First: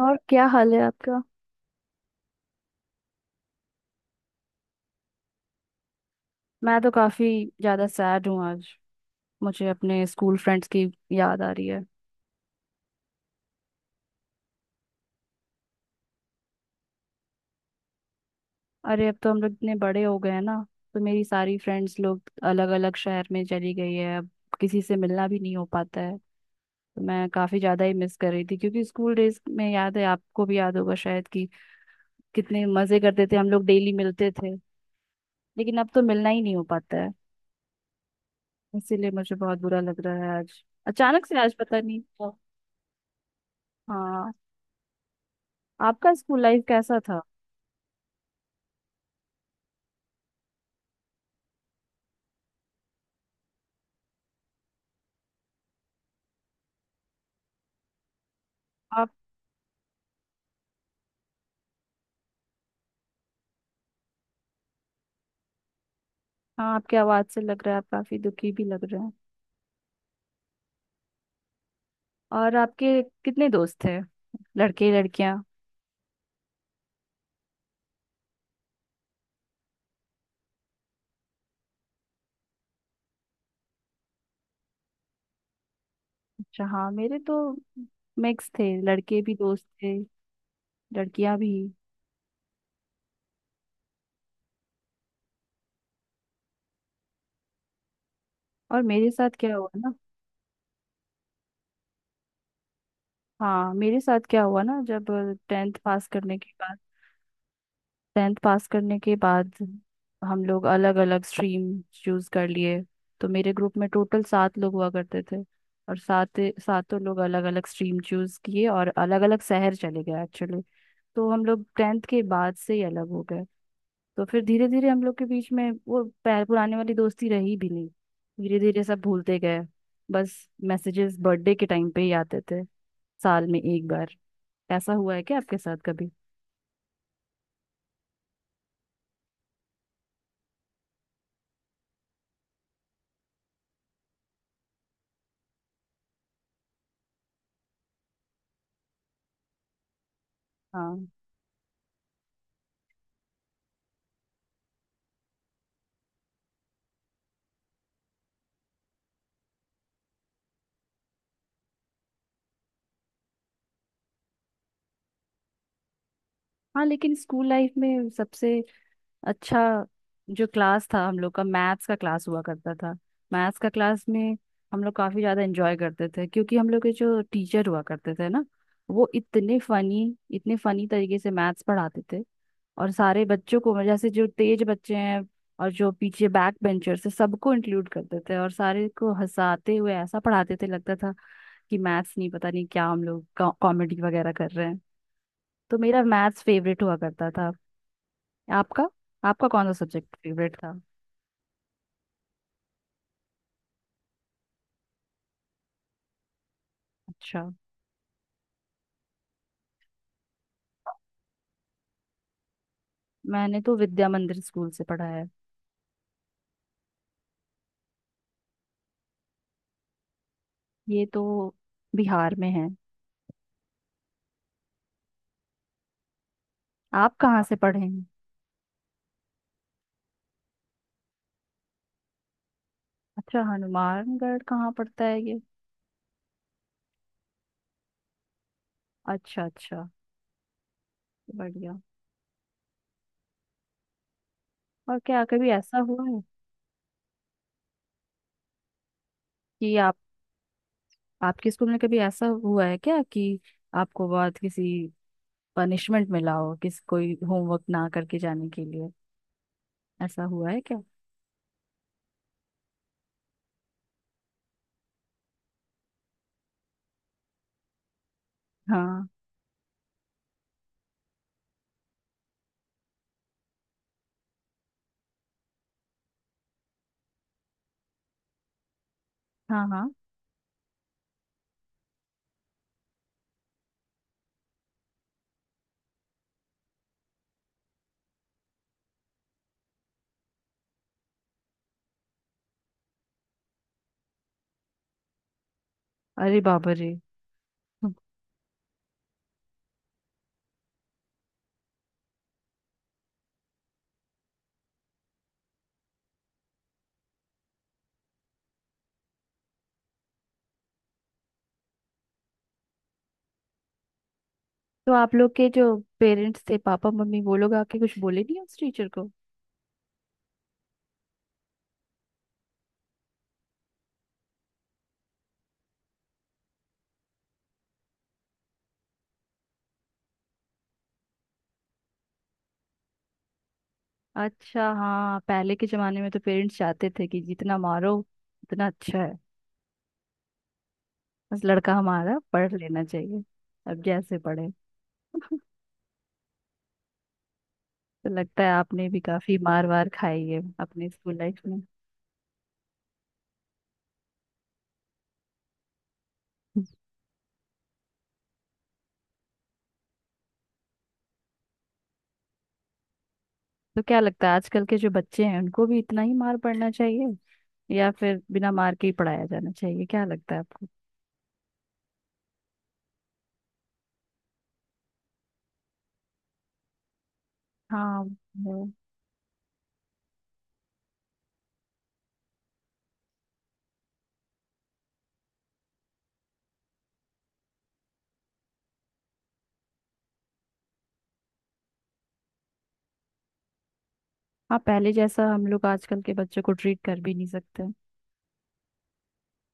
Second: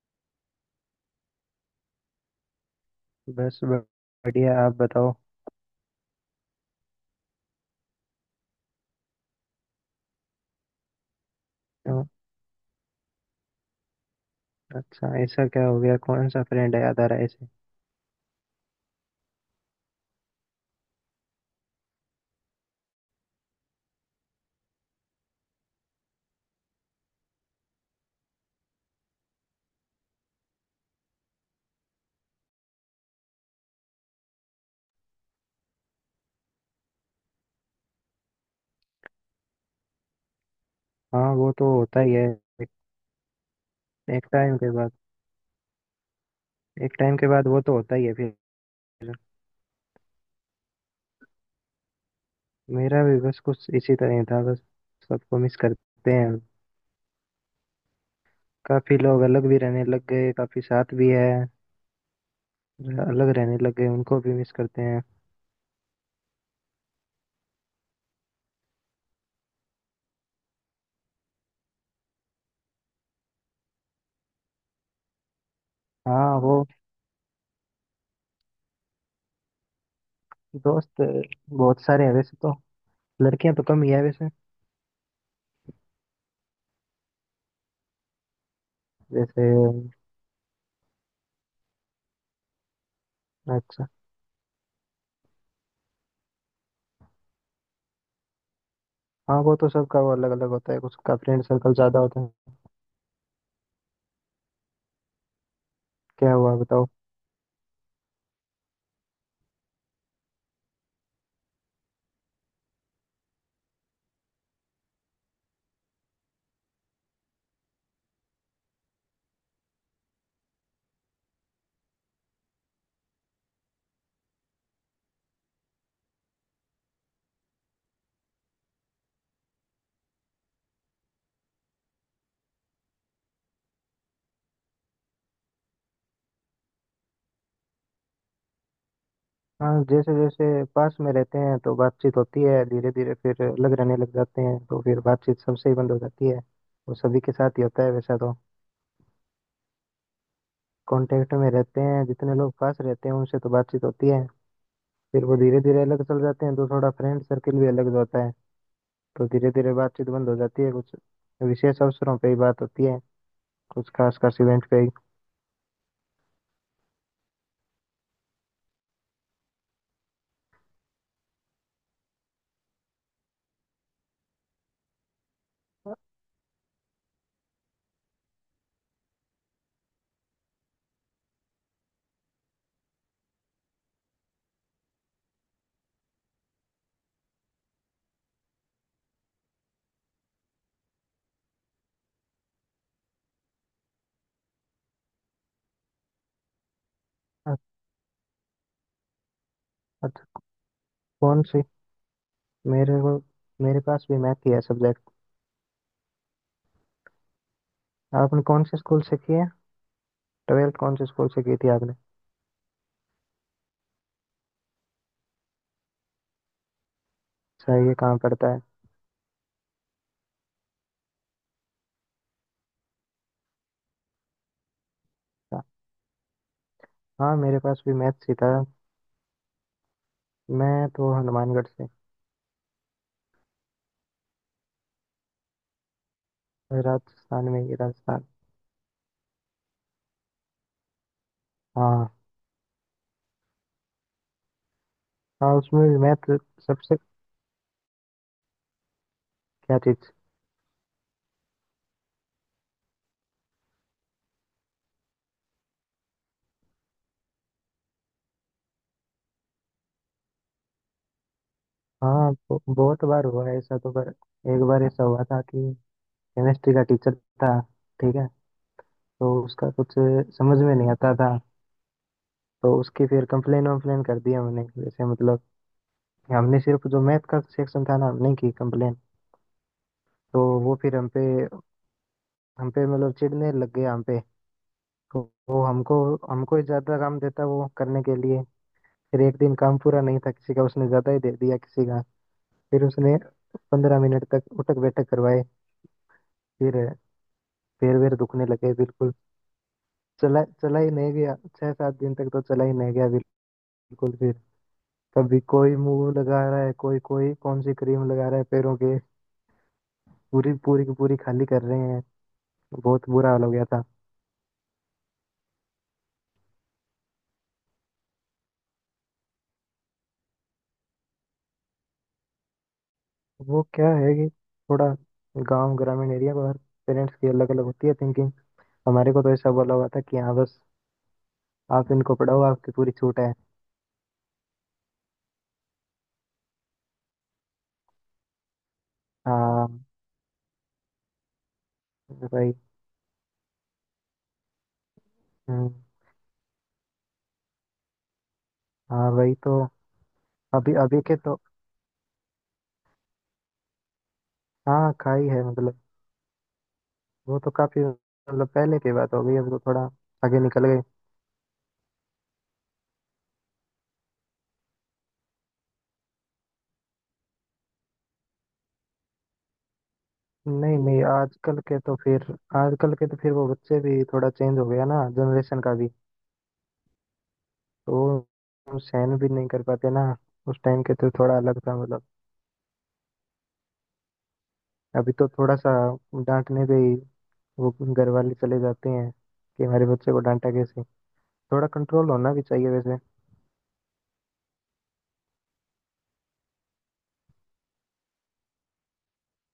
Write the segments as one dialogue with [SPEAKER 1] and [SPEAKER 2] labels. [SPEAKER 1] और क्या हाल है आपका।
[SPEAKER 2] बस बढ़िया। आप बताओ।
[SPEAKER 1] मैं तो काफी ज्यादा सैड हूँ आज। मुझे अपने स्कूल फ्रेंड्स की याद आ रही है।
[SPEAKER 2] क्यों? अच्छा, ऐसा क्या हो गया? कौन सा फ्रेंड है याद आ रहा है ऐसे?
[SPEAKER 1] अरे अब तो हम लोग इतने बड़े हो गए हैं ना, तो मेरी सारी फ्रेंड्स लोग अलग अलग शहर में चली गई है अब। किसी से मिलना भी नहीं हो पाता है, तो मैं काफी ज्यादा ही मिस कर रही थी, क्योंकि स्कूल डेज में याद है, आपको भी याद होगा शायद कि कितने मजे करते थे हम लोग, डेली मिलते थे। लेकिन अब तो मिलना ही नहीं हो पाता है। इसीलिए मुझे बहुत बुरा लग रहा है आज, अचानक
[SPEAKER 2] हाँ
[SPEAKER 1] से
[SPEAKER 2] वो
[SPEAKER 1] आज
[SPEAKER 2] तो
[SPEAKER 1] पता नहीं।
[SPEAKER 2] होता ही है। एक, एक
[SPEAKER 1] हाँ,
[SPEAKER 2] टाइम के बाद
[SPEAKER 1] आपका स्कूल लाइफ
[SPEAKER 2] एक
[SPEAKER 1] कैसा
[SPEAKER 2] टाइम के बाद वो तो होता ही है फिर। मेरा भी बस कुछ इसी तरह ही था। बस सबको मिस करते हैं। काफी
[SPEAKER 1] था।
[SPEAKER 2] लोग अलग भी रहने लग गए, काफी साथ भी है। अलग रहने लग गए उनको भी मिस करते हैं।
[SPEAKER 1] हाँ, आपकी आवाज से लग रहा है, आप काफी दुखी भी लग रहे हैं। और आपके कितने दोस्त थे, लड़के लड़कियां।
[SPEAKER 2] हाँ वो दोस्त बहुत सारे हैं वैसे तो। लड़कियां तो कम ही है वैसे।
[SPEAKER 1] अच्छा, हाँ मेरे तो मिक्स थे, लड़के भी
[SPEAKER 2] जैसे।
[SPEAKER 1] दोस्त थे, लड़कियां भी।
[SPEAKER 2] अच्छा।
[SPEAKER 1] और मेरे साथ
[SPEAKER 2] हाँ
[SPEAKER 1] क्या
[SPEAKER 2] वो
[SPEAKER 1] हुआ
[SPEAKER 2] तो
[SPEAKER 1] ना।
[SPEAKER 2] सबका वो अलग अलग होता है। उसका फ्रेंड सर्कल ज्यादा होता है।
[SPEAKER 1] हाँ, मेरे साथ क्या हुआ ना, जब टेंथ पास
[SPEAKER 2] क्या
[SPEAKER 1] करने के
[SPEAKER 2] हुआ
[SPEAKER 1] बाद
[SPEAKER 2] बताओ?
[SPEAKER 1] टेंथ पास करने के बाद हम लोग अलग अलग स्ट्रीम चूज कर लिए। तो मेरे ग्रुप में टोटल सात लोग हुआ करते थे, और सातों लोग अलग अलग स्ट्रीम चूज किए और अलग अलग शहर चले गए एक्चुअली। तो हम लोग टेंथ के बाद से ही अलग हो गए। तो फिर धीरे धीरे हम लोग के बीच में वो पुराने वाली दोस्ती रही भी नहीं। धीरे धीरे सब भूलते गए। बस मैसेजेस बर्थडे के टाइम पे ही आते थे, साल में एक बार। ऐसा हुआ है क्या आपके साथ कभी।
[SPEAKER 2] हाँ, जैसे जैसे पास में रहते हैं तो बातचीत होती है, धीरे धीरे फिर अलग रहने लग जाते हैं तो फिर बातचीत सबसे ही बंद हो जाती है। वो सभी के साथ ही होता है वैसा तो।
[SPEAKER 1] हाँ
[SPEAKER 2] कांटेक्ट में रहते हैं, जितने लोग पास रहते हैं उनसे तो बातचीत होती है। फिर वो धीरे धीरे अलग चल जाते हैं तो थोड़ा फ्रेंड सर्किल भी अलग होता है। तो धीरे धीरे बातचीत बंद हो जाती है। कुछ विशेष अवसरों पे ही बात होती है, कुछ खास खास इवेंट पे ही।
[SPEAKER 1] हाँ। लेकिन स्कूल लाइफ में सबसे अच्छा जो क्लास था हम लोग का, मैथ्स का क्लास हुआ करता था। मैथ्स का क्लास में हम लोग काफी ज्यादा एंजॉय करते थे, क्योंकि हम लोग के जो टीचर हुआ करते थे ना, वो इतने फनी तरीके से मैथ्स पढ़ाते थे। और सारे बच्चों को, जैसे जो तेज बच्चे हैं और जो पीछे बैक बेंचर्स है, सबको इंक्लूड करते थे, और सारे को हंसाते हुए ऐसा पढ़ाते थे, लगता था कि मैथ्स नहीं, पता नहीं क्या, हम लोग कॉमेडी वगैरह कर रहे हैं। तो मेरा मैथ्स फेवरेट हुआ करता था।
[SPEAKER 2] अ-
[SPEAKER 1] आपका आपका कौन सा सब्जेक्ट
[SPEAKER 2] अच्छा,
[SPEAKER 1] फेवरेट था।
[SPEAKER 2] कौन सी, मेरे को, मेरे पास भी मैथ ही है सब्जेक्ट।
[SPEAKER 1] अच्छा,
[SPEAKER 2] आपने कौन से स्कूल से किया? ट्वेल्थ कौन से स्कूल से की थी आपने?
[SPEAKER 1] मैंने तो विद्या मंदिर स्कूल से पढ़ा है।
[SPEAKER 2] सही है, कहाँ पड़ता है?
[SPEAKER 1] ये तो बिहार में है।
[SPEAKER 2] अच्छा।
[SPEAKER 1] आप
[SPEAKER 2] हाँ
[SPEAKER 1] कहाँ से
[SPEAKER 2] मेरे
[SPEAKER 1] पढ़े
[SPEAKER 2] पास भी
[SPEAKER 1] हैं।
[SPEAKER 2] मैथ्स ही था। मैं तो हनुमानगढ़ से।
[SPEAKER 1] अच्छा, हनुमानगढ़ कहाँ पड़ता है ये।
[SPEAKER 2] राजस्थान में ही, राजस्थान।
[SPEAKER 1] अच्छा अच्छा, बढ़िया।
[SPEAKER 2] हाँ।
[SPEAKER 1] और क्या कभी
[SPEAKER 2] हाँ,
[SPEAKER 1] ऐसा
[SPEAKER 2] उसमें भी
[SPEAKER 1] हुआ है
[SPEAKER 2] मैथ सबसे।
[SPEAKER 1] कि
[SPEAKER 2] क्या
[SPEAKER 1] आप,
[SPEAKER 2] चीज?
[SPEAKER 1] आपके स्कूल में कभी ऐसा हुआ है क्या कि आपको बहुत किसी पनिशमेंट मिला हो, किस कोई होमवर्क ना करके जाने के लिए। ऐसा हुआ है क्या।
[SPEAKER 2] हाँ बहुत बार हुआ है ऐसा तो, पर एक बार ऐसा हुआ था कि केमिस्ट्री का टीचर था, ठीक है।
[SPEAKER 1] हाँ
[SPEAKER 2] तो उसका कुछ समझ में नहीं आता था, तो उसकी फिर कंप्लेन वम्प्लेन कर दी हमने। जैसे मतलब हमने सिर्फ जो मैथ का सेक्शन था ना, हमने की कंप्लेन।
[SPEAKER 1] हाँ हाँ।
[SPEAKER 2] तो वो फिर हम पे मतलब चिढ़ने लग गए हम पे। तो वो हमको हमको ही ज्यादा काम देता वो करने के लिए। फिर एक दिन काम पूरा नहीं था किसी का, उसने ज्यादा ही दे दिया किसी का। फिर उसने 15 मिनट तक उठक बैठक करवाए।
[SPEAKER 1] अरे बाबा रे।
[SPEAKER 2] फिर पैर वैर दुखने लगे बिल्कुल, चला चला ही नहीं गया, 6-7 दिन तक तो चला ही नहीं गया बिल्कुल। फिर कभी कोई मुंह लगा रहा है, कोई कोई कौन सी क्रीम लगा रहा है पैरों के, पूरी पूरी की पूरी खाली कर रहे हैं। बहुत बुरा हाल हो गया था।
[SPEAKER 1] तो आप लोग के जो पेरेंट्स थे, पापा मम्मी, वो लोग आके कुछ बोले नहीं उस टीचर को।
[SPEAKER 2] वो क्या है कि थोड़ा गांव ग्रामीण एरिया पर पेरेंट्स की अलग अलग होती है थिंकिंग। हमारे को तो ऐसा बोला हुआ था कि हाँ बस आप इनको पढ़ाओ, आपकी पूरी छूट है।
[SPEAKER 1] अच्छा, हाँ पहले के जमाने में तो पेरेंट्स चाहते थे कि जितना मारो उतना अच्छा है।
[SPEAKER 2] हाँ
[SPEAKER 1] बस लड़का हमारा पढ़
[SPEAKER 2] भाई।
[SPEAKER 1] लेना चाहिए, अब जैसे पढ़े।
[SPEAKER 2] हम्म।
[SPEAKER 1] तो लगता है आपने भी
[SPEAKER 2] हाँ भाई
[SPEAKER 1] काफी
[SPEAKER 2] तो,
[SPEAKER 1] मार वार खाई है
[SPEAKER 2] अभी
[SPEAKER 1] अपने
[SPEAKER 2] अभी
[SPEAKER 1] स्कूल
[SPEAKER 2] के
[SPEAKER 1] लाइफ
[SPEAKER 2] तो,
[SPEAKER 1] में।
[SPEAKER 2] हाँ खाई है मतलब। वो तो काफी मतलब पहले की बात हो गई, अब तो थोड़ा आगे निकल गए।
[SPEAKER 1] तो क्या लगता है, आजकल के जो बच्चे हैं उनको भी इतना ही मार पड़ना चाहिए, या फिर बिना मार के ही पढ़ाया जाना चाहिए, क्या लगता है आपको।
[SPEAKER 2] नहीं नहीं, आजकल के तो फिर, आजकल के तो फिर वो बच्चे भी थोड़ा चेंज हो गया ना जनरेशन का भी, तो
[SPEAKER 1] हाँ, वो-
[SPEAKER 2] वो सहन भी नहीं कर पाते ना। उस टाइम के तो थोड़ा अलग था मतलब, अभी तो थोड़ा सा डांटने पे ही वो घर वाले चले जाते हैं कि हमारे बच्चे को डांटा कैसे। थोड़ा कंट्रोल होना भी चाहिए वैसे।
[SPEAKER 1] हाँ पहले जैसा हम लोग आजकल के बच्चों को ट्रीट कर भी नहीं सकते,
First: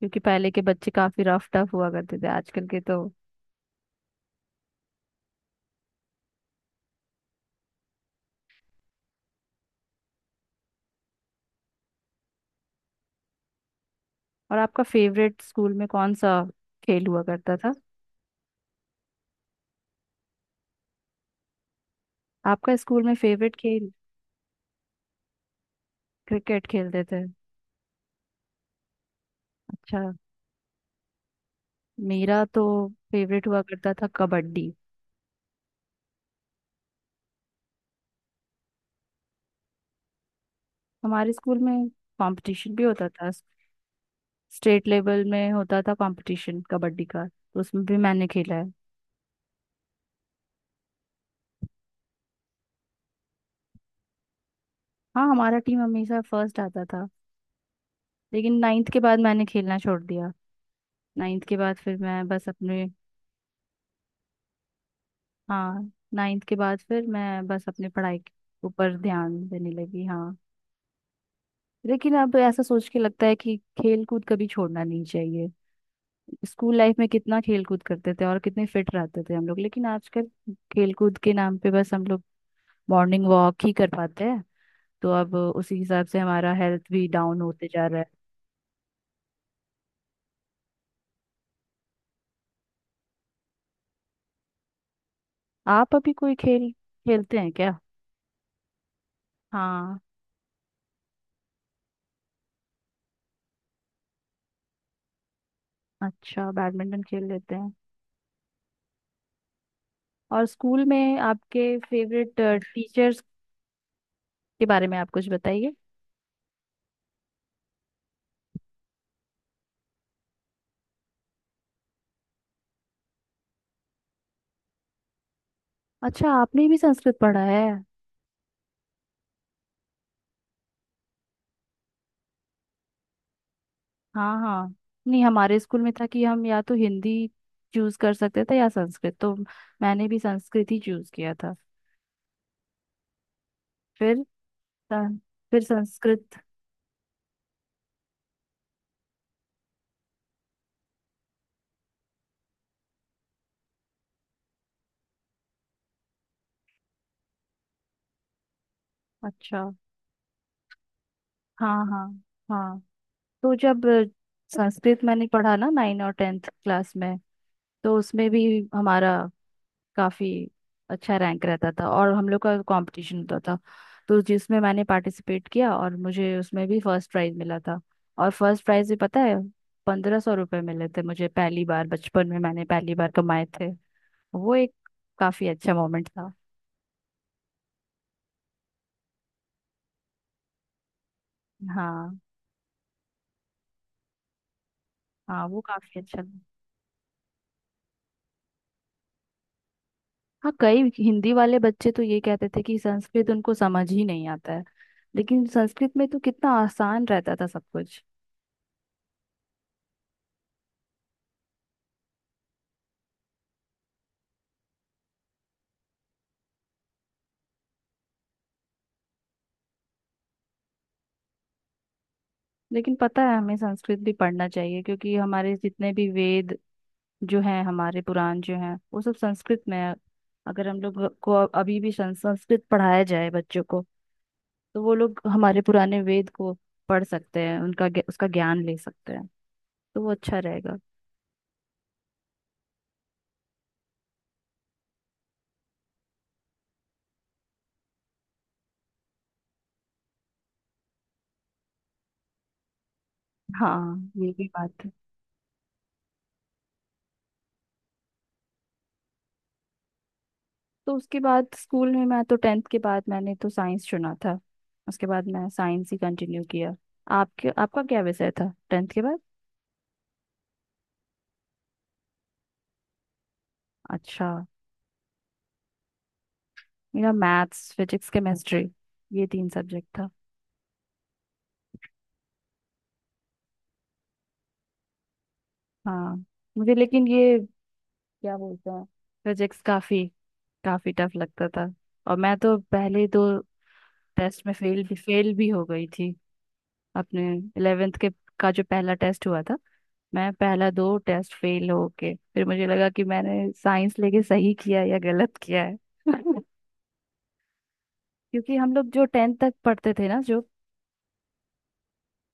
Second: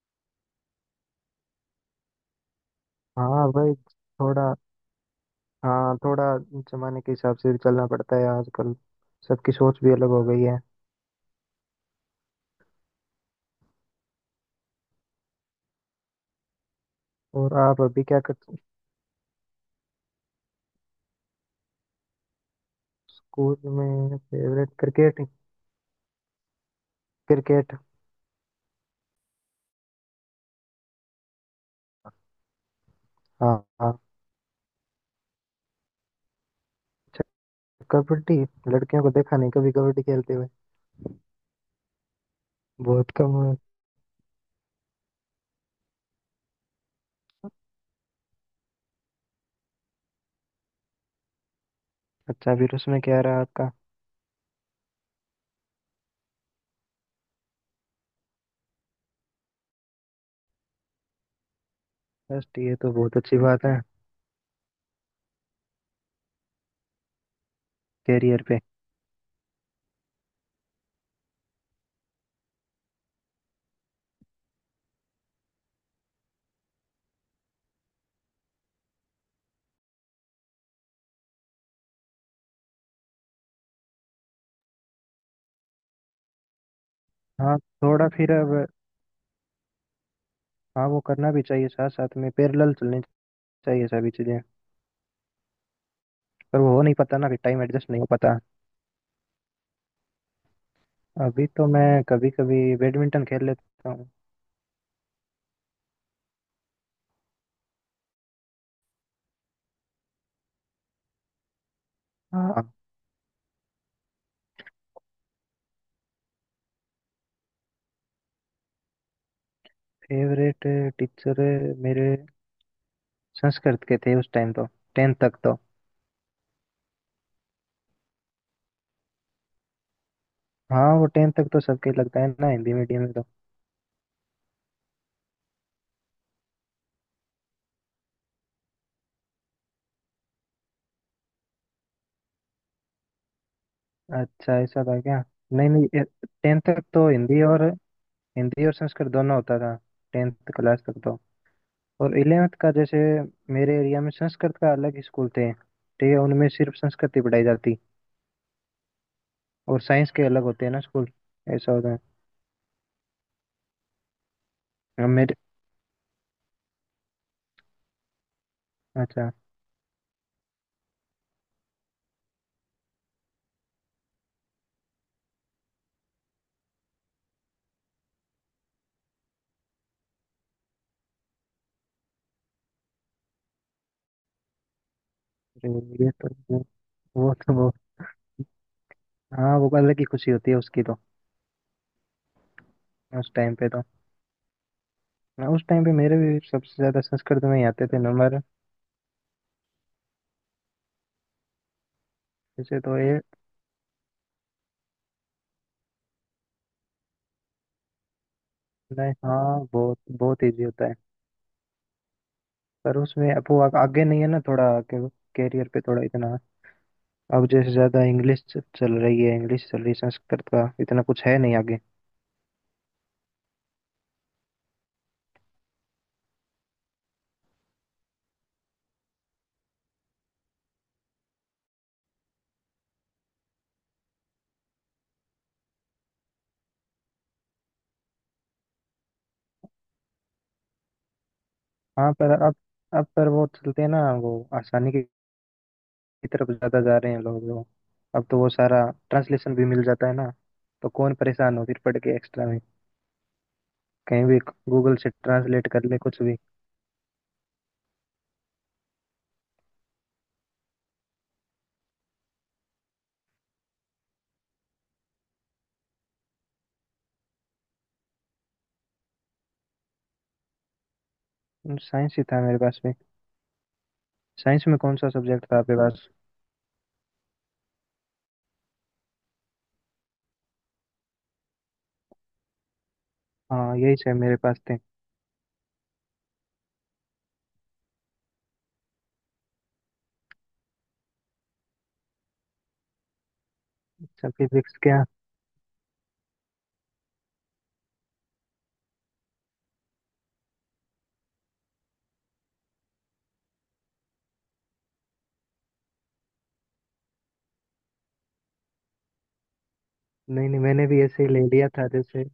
[SPEAKER 1] क्योंकि पहले के बच्चे काफी रफ टफ हुआ करते थे, आजकल के तो।
[SPEAKER 2] हाँ भाई। थोड़ा, हाँ थोड़ा जमाने के हिसाब से भी चलना पड़ता है आजकल। सबकी सोच भी अलग हो गई है।
[SPEAKER 1] और आपका फेवरेट स्कूल में कौन सा खेल हुआ
[SPEAKER 2] और
[SPEAKER 1] करता था।
[SPEAKER 2] आप अभी क्या करते?
[SPEAKER 1] आपका स्कूल में फेवरेट
[SPEAKER 2] स्कूल
[SPEAKER 1] खेल,
[SPEAKER 2] में फेवरेट क्रिकेट।
[SPEAKER 1] क्रिकेट खेलते थे।
[SPEAKER 2] क्रिकेट।
[SPEAKER 1] अच्छा, मेरा तो फेवरेट
[SPEAKER 2] हाँ।
[SPEAKER 1] हुआ करता
[SPEAKER 2] हाँ।
[SPEAKER 1] था कबड्डी।
[SPEAKER 2] अच्छा। कबड्डी, लड़कियों को देखा नहीं कभी कबड्डी खेलते हुए।
[SPEAKER 1] हमारे स्कूल में कंपटीशन भी होता
[SPEAKER 2] बहुत
[SPEAKER 1] था।
[SPEAKER 2] कम हुए।
[SPEAKER 1] स्टेट लेवल में होता था कंपटीशन कबड्डी का, तो उसमें भी मैंने खेला है।
[SPEAKER 2] अच्छा, फिर उसमें क्या रहा आपका?
[SPEAKER 1] हाँ, हमारा टीम हमेशा फर्स्ट आता था। लेकिन नाइन्थ के बाद मैंने खेलना छोड़ दिया। नाइन्थ के बाद फिर मैं बस
[SPEAKER 2] फर्स्ट, ये
[SPEAKER 1] अपने,
[SPEAKER 2] तो बहुत अच्छी बात है।
[SPEAKER 1] हाँ नाइन्थ के बाद फिर मैं बस अपनी पढ़ाई के
[SPEAKER 2] कैरियर पे।
[SPEAKER 1] ऊपर ध्यान देने लगी। हाँ, लेकिन अब ऐसा सोच के लगता है कि खेल कूद कभी छोड़ना नहीं चाहिए। स्कूल लाइफ में कितना खेल कूद करते थे और कितने फिट रहते थे हम लोग, लेकिन आजकल खेल कूद के नाम पे बस हम लोग मॉर्निंग वॉक ही कर पाते हैं। तो अब उसी हिसाब से हमारा हेल्थ भी डाउन
[SPEAKER 2] हाँ,
[SPEAKER 1] होते जा रहा है।
[SPEAKER 2] थोड़ा फिर अब, हाँ वो करना भी चाहिए, साथ साथ में पैरेलल चलनी चाहिए सभी चीजें।
[SPEAKER 1] आप अभी कोई
[SPEAKER 2] पर
[SPEAKER 1] खेल
[SPEAKER 2] वो हो नहीं पाता ना कि
[SPEAKER 1] खेलते हैं
[SPEAKER 2] टाइम
[SPEAKER 1] क्या।
[SPEAKER 2] एडजस्ट नहीं हो पाता।
[SPEAKER 1] हाँ,
[SPEAKER 2] अभी तो मैं कभी कभी बैडमिंटन खेल लेता हूँ।
[SPEAKER 1] अच्छा, बैडमिंटन खेल लेते हैं। और स्कूल में आपके फेवरेट
[SPEAKER 2] हाँ।
[SPEAKER 1] टीचर्स के बारे में आप कुछ बताइए।
[SPEAKER 2] फेवरेट टीचर मेरे संस्कृत के थे उस टाइम तो, टेंथ तक तो।
[SPEAKER 1] अच्छा, आपने भी संस्कृत पढ़ा है।
[SPEAKER 2] हाँ वो टेंथ तक तो सबके लगता है ना हिंदी मीडियम में तो।
[SPEAKER 1] हाँ हाँ, नहीं हमारे स्कूल में था कि हम या तो हिंदी चूज कर सकते थे या संस्कृत, तो मैंने भी संस्कृत ही चूज किया था। फिर
[SPEAKER 2] अच्छा, ऐसा था
[SPEAKER 1] सं-
[SPEAKER 2] क्या?
[SPEAKER 1] फिर
[SPEAKER 2] नहीं नहीं,
[SPEAKER 1] संस्कृत।
[SPEAKER 2] टेंथ तक तो हिंदी और, हिंदी और संस्कृत दोनों होता था टेंथ क्लास तक तो। और इलेवेंथ का जैसे, मेरे एरिया में संस्कृत का अलग ही स्कूल थे, ठीक है, उनमें सिर्फ संस्कृत ही पढ़ाई जाती।
[SPEAKER 1] अच्छा,
[SPEAKER 2] और साइंस के अलग होते हैं ना स्कूल, ऐसा
[SPEAKER 1] हाँ
[SPEAKER 2] होता है।
[SPEAKER 1] हाँ हाँ। तो जब संस्कृत
[SPEAKER 2] अब
[SPEAKER 1] मैंने
[SPEAKER 2] मेरे,
[SPEAKER 1] पढ़ा ना नाइन और टेंथ क्लास में, तो उसमें भी हमारा
[SPEAKER 2] अच्छा।
[SPEAKER 1] काफी अच्छा रैंक रहता था, और हम लोग का कंपटीशन होता था, तो जिसमें मैंने पार्टिसिपेट किया और मुझे उसमें भी फर्स्ट प्राइज मिला था। और फर्स्ट प्राइज भी पता है, 1500 रुपये मिले थे मुझे। पहली बार बचपन में मैंने पहली बार कमाए थे, वो एक काफी
[SPEAKER 2] अरे
[SPEAKER 1] अच्छा मोमेंट
[SPEAKER 2] ये
[SPEAKER 1] था।
[SPEAKER 2] तो, वो तो वो, हाँ वो अलग ही खुशी होती है उसकी तो,
[SPEAKER 1] हाँ,
[SPEAKER 2] उस टाइम पे तो।
[SPEAKER 1] हाँ
[SPEAKER 2] ना
[SPEAKER 1] वो
[SPEAKER 2] उस टाइम पे
[SPEAKER 1] काफी
[SPEAKER 2] मेरे
[SPEAKER 1] अच्छा था।
[SPEAKER 2] भी सबसे ज्यादा संस्कृत में ही आते थे नंबर।
[SPEAKER 1] हाँ कई हिंदी वाले बच्चे तो ये कहते थे कि
[SPEAKER 2] जैसे तो ये,
[SPEAKER 1] संस्कृत उनको समझ ही नहीं आता है, लेकिन संस्कृत में तो कितना आसान रहता था सब कुछ।
[SPEAKER 2] नहीं हाँ बहुत बहुत इजी होता है। पर उसमें अब वो आगे नहीं है ना थोड़ा कैरियर पे थोड़ा इतना। अब जैसे ज्यादा इंग्लिश चल रही है, इंग्लिश चल रही है, संस्कृत का इतना कुछ है नहीं आगे।
[SPEAKER 1] लेकिन पता है, हमें संस्कृत भी पढ़ना चाहिए, क्योंकि हमारे जितने भी वेद जो हैं, हमारे पुराण जो हैं, वो सब संस्कृत में है। अगर हम लोग को अभी भी संस्कृत पढ़ाया जाए बच्चों को, तो वो लोग हमारे पुराने वेद को पढ़ सकते हैं, उनका उसका ज्ञान ले सकते हैं, तो वो अच्छा रहेगा।
[SPEAKER 2] हाँ पर अब पर वो चलते हैं ना वो आसानी की तरफ ज्यादा जा रहे हैं लोग वो। अब तो वो सारा ट्रांसलेशन भी मिल जाता है ना, तो कौन परेशान हो फिर पढ़ के एक्स्ट्रा में।
[SPEAKER 1] हाँ,
[SPEAKER 2] कहीं
[SPEAKER 1] ये
[SPEAKER 2] भी
[SPEAKER 1] भी बात है।
[SPEAKER 2] गूगल से ट्रांसलेट कर ले कुछ भी।
[SPEAKER 1] तो उसके बाद स्कूल में, मैं तो टेंथ के बाद मैंने तो साइंस चुना था, उसके बाद मैं साइंस ही कंटिन्यू किया। आपके आपका क्या विषय था टेंथ के बाद।
[SPEAKER 2] साइंस ही था मेरे पास में।
[SPEAKER 1] अच्छा,
[SPEAKER 2] साइंस में कौन सा सब्जेक्ट था आपके पास?
[SPEAKER 1] मेरा मैथ्स फिजिक्स केमिस्ट्री, ये तीन सब्जेक्ट था।
[SPEAKER 2] हाँ यही से मेरे पास थे।
[SPEAKER 1] हाँ, मुझे लेकिन ये, क्या बोलते हैं, फिजिक्स काफी काफी टफ लगता था, और मैं तो पहले दो
[SPEAKER 2] अच्छा,
[SPEAKER 1] टेस्ट में
[SPEAKER 2] फिजिक्स
[SPEAKER 1] फेल भी
[SPEAKER 2] क्या?
[SPEAKER 1] फेल भी हो गई थी, अपने इलेवेंथ के का जो पहला टेस्ट हुआ था। मैं पहला दो टेस्ट फेल हो के फिर मुझे लगा कि मैंने साइंस लेके सही किया है या गलत किया है क्योंकि हम लोग जो टेंथ तक पढ़ते थे ना जो,
[SPEAKER 2] नहीं नहीं, मैंने भी ऐसे ही ले लिया था। जैसे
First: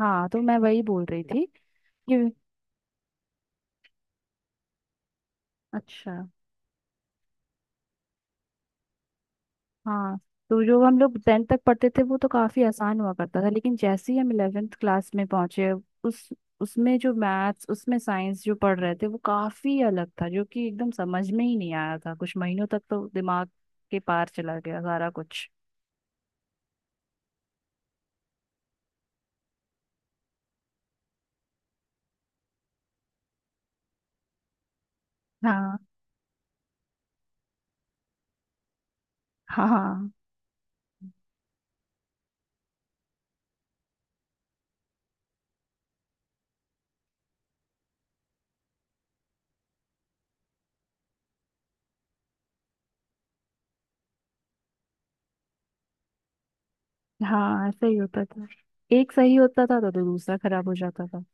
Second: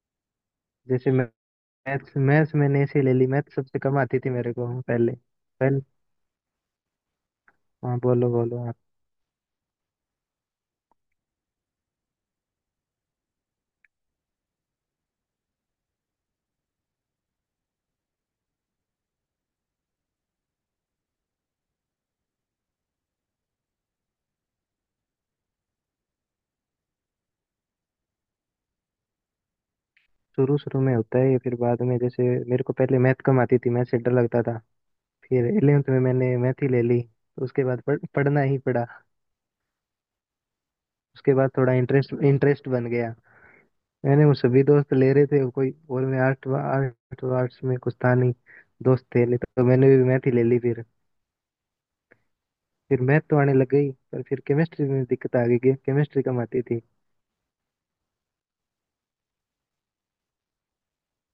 [SPEAKER 1] हाँ तो मैं वही बोल
[SPEAKER 2] जैसे,
[SPEAKER 1] रही थी कि,
[SPEAKER 2] मैथ्स मैथ्स मैंने ऐसे ही ले ली, मैथ्स सबसे कम आती थी मेरे को। हाँ, पहले पहले।
[SPEAKER 1] अच्छा
[SPEAKER 2] हाँ बोलो बोलो आप।
[SPEAKER 1] हाँ, तो जो हम लोग टेंथ तक पढ़ते थे वो तो काफी आसान हुआ करता था, लेकिन जैसे ही हम इलेवेंथ क्लास में पहुंचे, उस उसमें जो मैथ्स, उसमें साइंस जो पढ़ रहे थे वो काफी अलग था, जो कि एकदम समझ में ही नहीं आया था कुछ महीनों तक, तो दिमाग के पार चला गया सारा कुछ।
[SPEAKER 2] शुरू शुरू में होता है ये, फिर बाद में जैसे मेरे को पहले मैथ कम आती थी, मैथ से डर लगता था, फिर
[SPEAKER 1] हाँ
[SPEAKER 2] इलेवेंथ में मैंने मैथ ही ले ली तो उसके बाद पढ़ना ही पड़ा।
[SPEAKER 1] हाँ
[SPEAKER 2] उसके बाद थोड़ा इंटरेस्ट इंटरेस्ट बन गया। मैंने वो सभी दोस्त ले रहे थे कोई और, मैं आर्ट आर्ट आर्ट्स में कुछ था नहीं, दोस्त थे नहीं तो मैंने भी मैथ ही ले ली फिर। फिर मैथ तो आने लग गई, पर फिर केमिस्ट्री में दिक्कत आ गई कि केमिस्ट्री कम आती थी।
[SPEAKER 1] हाँ, ऐसा ही होता था। एक सही होता था तो दूसरा खराब हो जाता था।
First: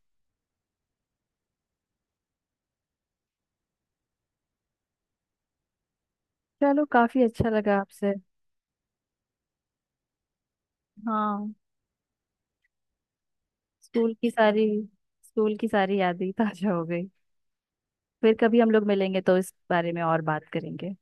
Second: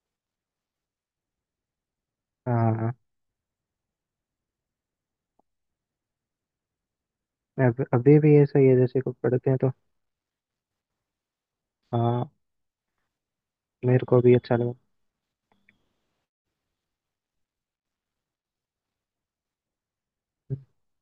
[SPEAKER 2] हाँ,
[SPEAKER 1] चलो, काफी अच्छा लगा
[SPEAKER 2] अब
[SPEAKER 1] आपसे।
[SPEAKER 2] अभी भी ऐसा ही है जैसे को पढ़ते हैं तो।
[SPEAKER 1] हाँ,
[SPEAKER 2] हाँ। मेरे
[SPEAKER 1] स्कूल
[SPEAKER 2] को
[SPEAKER 1] की
[SPEAKER 2] भी अच्छा
[SPEAKER 1] सारी
[SPEAKER 2] लगा।
[SPEAKER 1] स्कूल की सारी यादें ताजा हो गई। फिर कभी हम लोग मिलेंगे तो इस बारे में और बात करेंगे।